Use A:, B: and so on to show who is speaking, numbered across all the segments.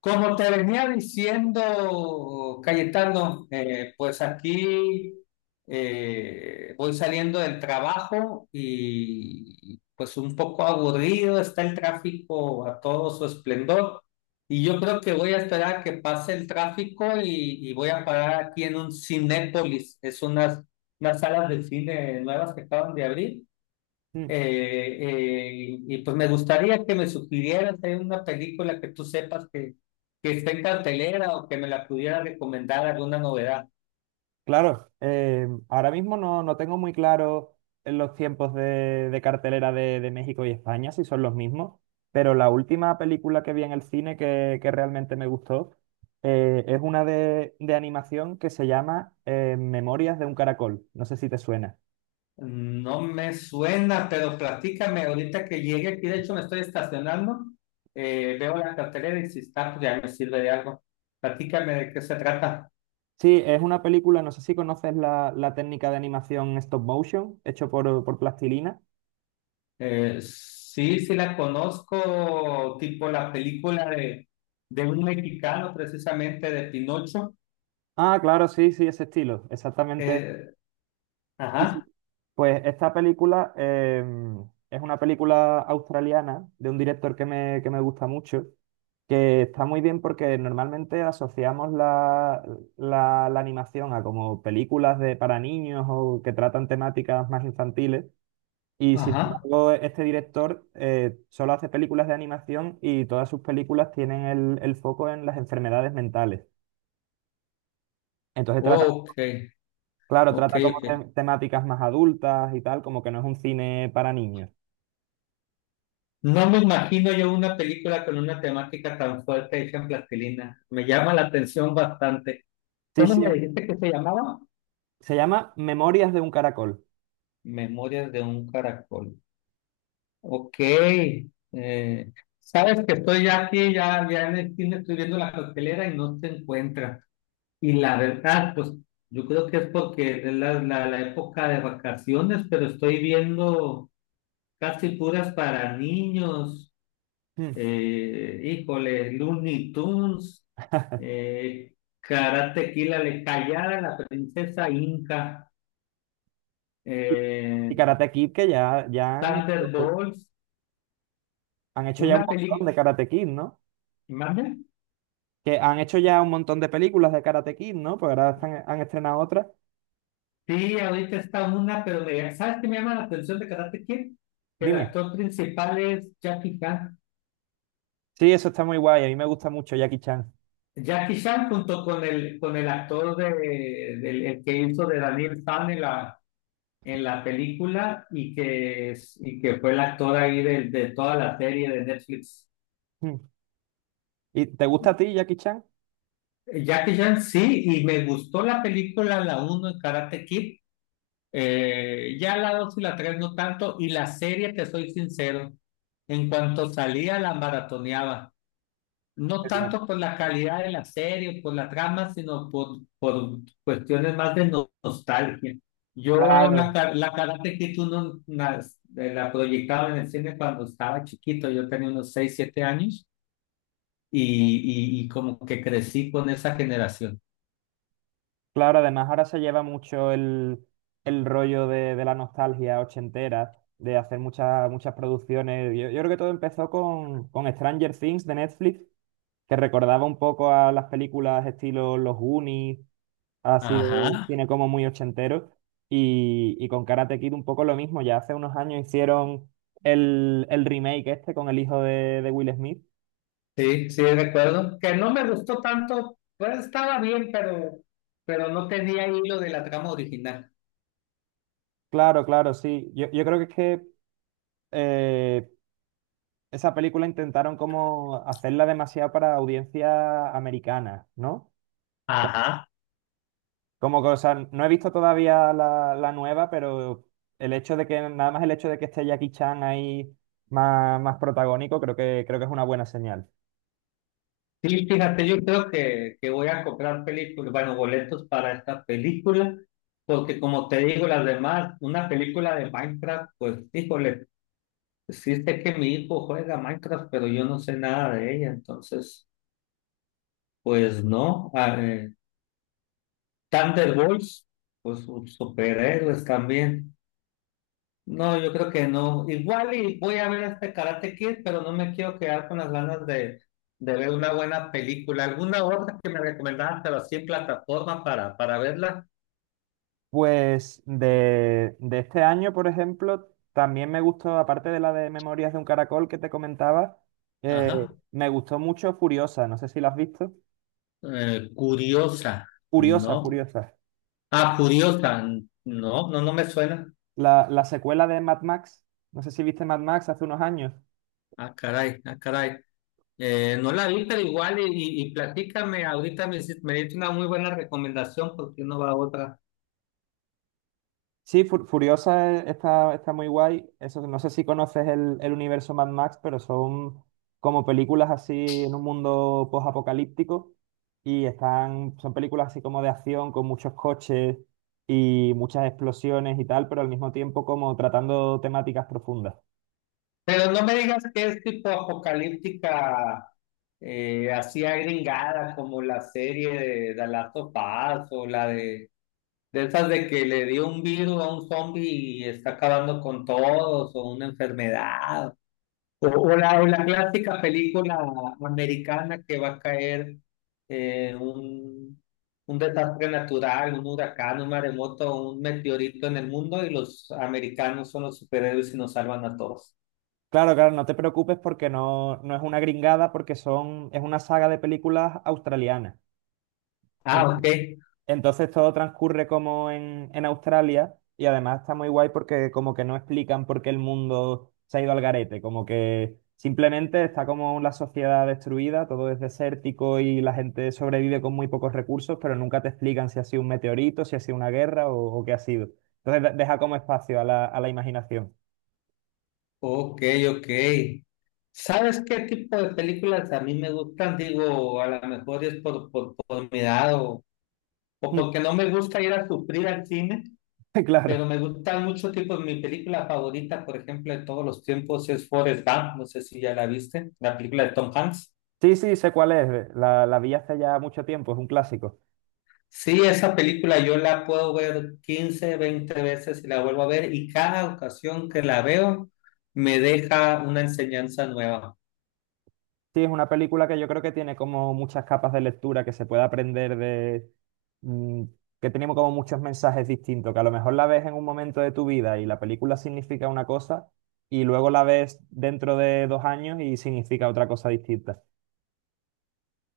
A: Como te venía diciendo, Cayetano, pues aquí voy saliendo del trabajo y pues un poco aburrido está el tráfico a todo su esplendor. Y yo creo que voy a esperar a que pase el tráfico y voy a parar aquí en un Cinépolis. Es unas salas de cine nuevas que acaban de abrir
B: Mm.
A: eh, eh, y pues me gustaría que me sugirieras hay una película que tú sepas que está en cartelera o que me la pudiera recomendar alguna novedad.
B: Claro, ahora mismo no tengo muy claro en los tiempos de cartelera de México y España, si son los mismos, pero la última película que vi en el cine que realmente me gustó es una de animación que se llama Memorias de un caracol, no sé si te suena.
A: No me suena, pero platícame ahorita que llegue aquí. De hecho, me estoy estacionando. Veo la cartelera y si está, pues ya me sirve de algo. Platícame de qué se trata.
B: Sí, es una película, no sé si conoces la técnica de animación stop motion, hecho por plastilina.
A: Sí, sí la conozco, tipo la película de un mexicano, precisamente de Pinocho.
B: Ah, claro, sí, sí, ese estilo, exactamente.
A: Eh,
B: Sí, sí.
A: ajá.
B: Pues esta película es una película australiana de un director que me gusta mucho, que está muy bien porque normalmente asociamos la animación a como películas de, para niños o que tratan temáticas más infantiles. Y sin
A: Ajá.
B: embargo, este director solo hace películas de animación y todas sus películas tienen el foco en las enfermedades mentales. Entonces trata,
A: Ok,
B: claro,
A: ok,
B: trata como
A: ok.
B: temáticas más adultas y tal, como que no es un cine para niños.
A: No me imagino yo una película con una temática tan fuerte hecha en plastilina. Me llama la atención bastante.
B: Sí,
A: ¿Cómo
B: sí,
A: me dijiste que se llamaba?
B: se llama Memorias de un caracol.
A: Memorias de un caracol. Ok. eh, sabes que estoy ya aquí, ya, ya en el cine estoy viendo la cartelera y no se encuentra. Y la verdad, pues yo creo que es porque es la época de vacaciones, pero estoy viendo casi puras para niños.
B: Mm.
A: Híjole, Looney Tunes, eh, Karate Kid, la callada, la princesa Inca,
B: Y
A: eh,
B: y Karate Kid, ya
A: Thunderbolts,
B: han hecho ya un
A: una
B: montón
A: película,
B: de Karate Kid, ¿no?
A: ¿mande?
B: Que han hecho ya un montón de películas de Karate Kid, ¿no? Pues ahora han estrenado otras.
A: Sí, ahorita está una, pero me- ¿sabes qué me llama la atención de Karate Kid? Que el
B: Dime.
A: actor principal es Jackie Chan.
B: Sí, eso está muy guay. A mí me gusta mucho Jackie Chan.
A: Jackie Chan junto con el actor de, del el que hizo de Daniel San en la película y que fue el actor ahí de toda la serie de Netflix.
B: Mm. ¿Y te gusta a ti Jackie Chan?
A: Jackie Chan, sí, y me gustó la película, la uno en Karate Kid, ya la 2 y la 3 no tanto, y la serie, te soy sincero, en cuanto salía la maratoneaba. No
B: Bueno,
A: tanto por la calidad de la serie o por la trama, sino por cuestiones más de nostalgia. Yo
B: claro,
A: la Karate Kid uno la proyectaba en el cine cuando estaba chiquito, yo tenía unos 6 7 años y como que crecí con esa generación.
B: claro. Además, ahora se lleva mucho el rollo de la nostalgia ochentera, de hacer muchas, muchas producciones. Yo creo que todo empezó con Stranger Things de Netflix que recordaba un poco a las películas estilo Los Goonies, así de
A: Ajá.
B: cine como muy ochentero, y con Karate Kid un poco lo mismo. Ya hace unos años hicieron el remake este con el hijo de Will Smith.
A: Sí, sí, recuerdo que no me gustó tanto, pues estaba bien, pero no tenía hilo de la trama original.
B: Claro, claro, sí. Yo creo que es que eh, esa película intentaron como hacerla demasiado para audiencia americana, ¿no?
A: Ajá.
B: Como que, o sea, no he visto todavía la nueva, pero el hecho de que, nada más el hecho de que esté Jackie Chan ahí más, más protagónico, creo creo que es una buena señal.
A: Sí, fíjate, yo creo que voy a comprar películas, bueno, boletos para esta película, porque como te digo, las demás, una película de Minecraft, pues, híjole, sí sé que mi hijo juega Minecraft, pero yo no sé nada de ella, entonces, pues no. Ah, Thunderbolts, pues sus superhéroes también. No, yo creo que no. Igual y voy a ver este Karate Kid, pero no me quiero quedar con las ganas de ver una buena película. ¿Alguna otra que me recomendaban, pero así en plataforma para verla?
B: Pues de este año, por ejemplo, también me gustó, aparte de la de Memorias de un Caracol que te comentaba,
A: Ajá.
B: me gustó mucho Furiosa, no sé si la has visto.
A: Curiosa,
B: Furiosa,
A: ¿no?
B: Furiosa.
A: Ah, curiosa. No, no, no me suena.
B: La secuela de Mad Max, no sé si viste Mad Max hace unos años.
A: Ah, caray, ah, caray. No la vi, pero igual y platícame ahorita, me diste una muy buena recomendación porque no va otra.
B: Sí, Furiosa, está, está muy guay. Eso, no sé si conoces el universo Mad Max, pero son como películas así en un mundo post-apocalíptico y están, son películas así como de acción con muchos coches y muchas explosiones y tal, pero al mismo tiempo como tratando temáticas profundas.
A: Pero no me digas que es tipo apocalíptica, así agringada, como la serie de Last of Us, o la de esas de que le dio un virus a un zombie y está acabando con todos, o una enfermedad, o la clásica película americana que va a caer eh, un, un desastre natural, un huracán, un maremoto, un meteorito en el mundo y los americanos son los superhéroes y nos salvan a todos.
B: Claro, claro, no te preocupes porque no, no es una gringada, porque son, es una saga de películas australianas.
A: Ah, ok.
B: Entonces todo transcurre como en Australia y además está muy guay porque como que no explican por qué el mundo se ha ido al garete, como que simplemente está como la sociedad destruida, todo es desértico y la gente sobrevive con muy pocos recursos, pero nunca te explican si ha sido un meteorito, si ha sido una guerra o qué ha sido. Entonces deja como espacio a a la imaginación.
A: Ok, ok. ¿Sabes qué tipo de películas a mí me gustan? Digo, a lo mejor es por mi edad o, porque no me gusta ir a sufrir al cine,
B: Claro.
A: pero me gustan muchos tipos. Mi película favorita, por ejemplo, de todos los tiempos es Forrest Gump. No sé si ya la viste, la película de Tom Hanks.
B: Sí, sí, sé cuál es. La vi hace ya mucho tiempo, es un clásico.
A: Sí, esa película yo la puedo ver 15, 20 veces y la vuelvo a ver y cada ocasión que la veo me deja una enseñanza nueva.
B: Sí, es una película que yo creo que tiene como muchas capas de lectura que se puede aprender de... mm, que tenemos como muchos mensajes distintos, que a lo mejor la ves en un momento de tu vida y la película significa una cosa y luego la ves dentro de dos años y significa otra cosa distinta.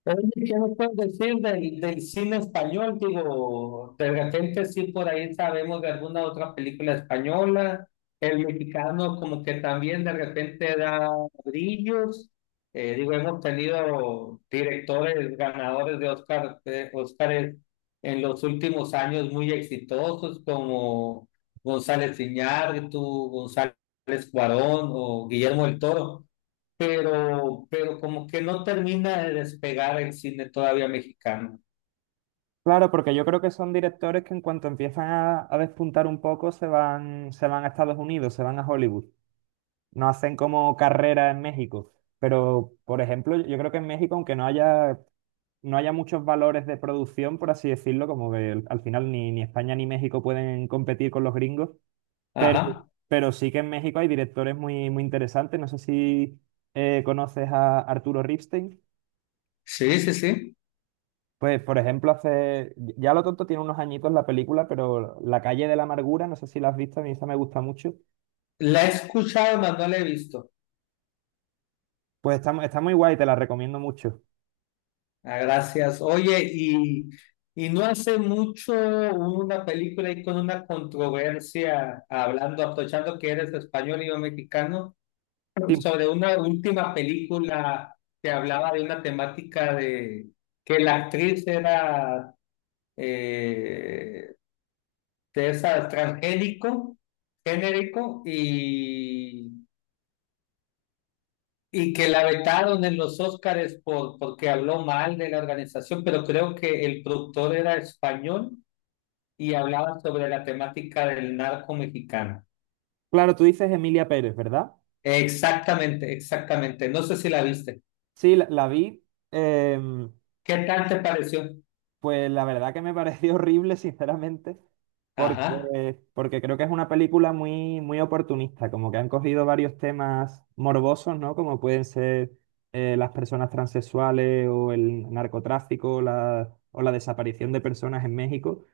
A: Pero, ¿qué nos puedes decir del cine español? Digo, de repente sí por ahí sabemos de alguna otra película española. El mexicano como que también de repente da brillos. Digo, hemos tenido directores ganadores de Oscar, de Óscares en los últimos años muy exitosos como González Iñárritu, González Cuarón o Guillermo del Toro pero como que no termina de despegar el cine todavía mexicano.
B: Claro, porque yo creo que son directores que en cuanto empiezan a despuntar un poco se van a Estados Unidos, se van a Hollywood. No hacen como carrera en México. Pero, por ejemplo, yo creo que en México, aunque no haya muchos valores de producción, por así decirlo, como que al final ni, ni España ni México pueden competir con los gringos, pero,
A: Ajá,
B: pero sí que en México hay directores muy, muy interesantes. No sé si conoces a Arturo Ripstein.
A: sí, sí, sí.
B: Pues, por ejemplo, hace, ya lo tonto tiene unos añitos la película, pero La calle de la amargura, no sé si la has visto, a mí esa me gusta mucho.
A: La he escuchado, mas no la he visto.
B: Pues está, está muy guay, te la recomiendo mucho.
A: Ah, gracias. Oye, y no hace mucho hubo una película ahí con una controversia, hablando, aprovechando que eres español y yo mexicano,
B: Sí,
A: sobre una última película que hablaba de una temática de que la actriz era... eh, César transgénico, genérico y que la vetaron en los Óscares porque habló mal de la organización, pero creo que el productor era español y hablaba sobre la temática del narco mexicano.
B: claro, tú dices Emilia Pérez, ¿verdad?
A: Exactamente, exactamente. No sé si la viste.
B: Sí, la vi. em,
A: ¿Qué tal te pareció?
B: Pues la verdad que me pareció horrible, sinceramente,
A: Ajá.
B: porque, porque creo que es una película muy, muy oportunista, como que han cogido varios temas morbosos, ¿no? Como pueden ser las personas transexuales o el narcotráfico la, o la desaparición de personas en México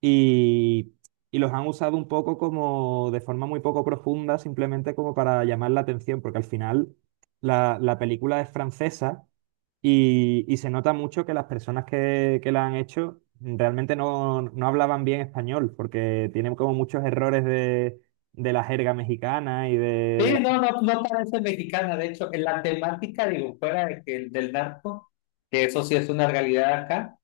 B: y, y los han usado un poco como de forma muy poco profunda, simplemente como para llamar la atención, porque al final la película es francesa y se nota mucho que las personas que la han hecho realmente no, no hablaban bien español, porque tienen como muchos errores de la jerga mexicana y de
A: Sí,
B: la...
A: no, no, no parece mexicana. De hecho, en la temática, digo, fuera de que el del narco, que eso sí es una realidad acá.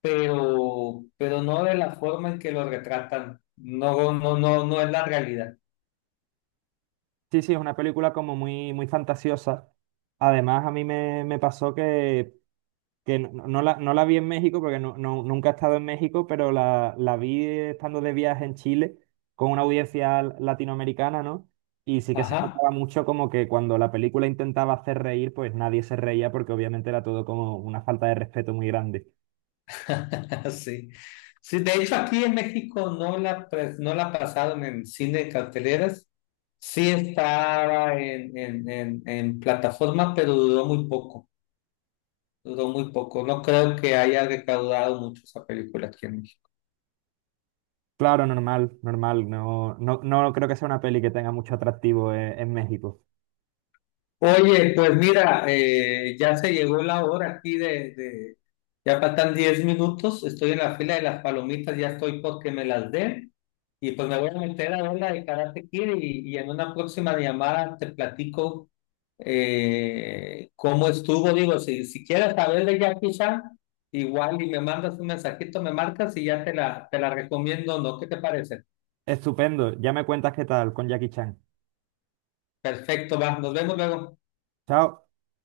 A: Pero no de la forma en que lo retratan. No, no, no, no es la realidad.
B: Sí, sí, es una película como muy, muy fantasiosa. Además, a mí me pasó que no no la vi en México porque no, nunca he estado en México, pero la vi estando de viaje en Chile con una audiencia latinoamericana, ¿no? Y sí que se
A: Ajá.
B: notaba mucho como que cuando la película intentaba hacer reír, pues nadie se reía porque obviamente era todo como una falta de respeto muy grande.
A: Sí. Sí, de hecho aquí en México no la pasaron en cine de carteleras. Sí estaba en plataforma, pero duró muy poco. Duró muy poco. No creo que haya recaudado mucho esa película aquí en México.
B: Claro, normal, normal. No, no, no creo que sea una peli que tenga mucho atractivo en México.
A: Oye, pues mira, ya se llegó la hora aquí. Ya faltan 10 minutos, estoy en la fila de las palomitas, ya estoy porque me las den, y, pues me voy a meter a ver la de Karate Kid y en una próxima llamada te platico cómo estuvo, digo, si quieres saber de Jackie Chan, igual y me mandas un mensajito, me marcas y ya te la recomiendo, ¿no? ¿Qué te parece?
B: Estupendo. Ya me cuentas qué tal con Jackie Chan.
A: Perfecto, va, nos vemos luego.
B: Chao.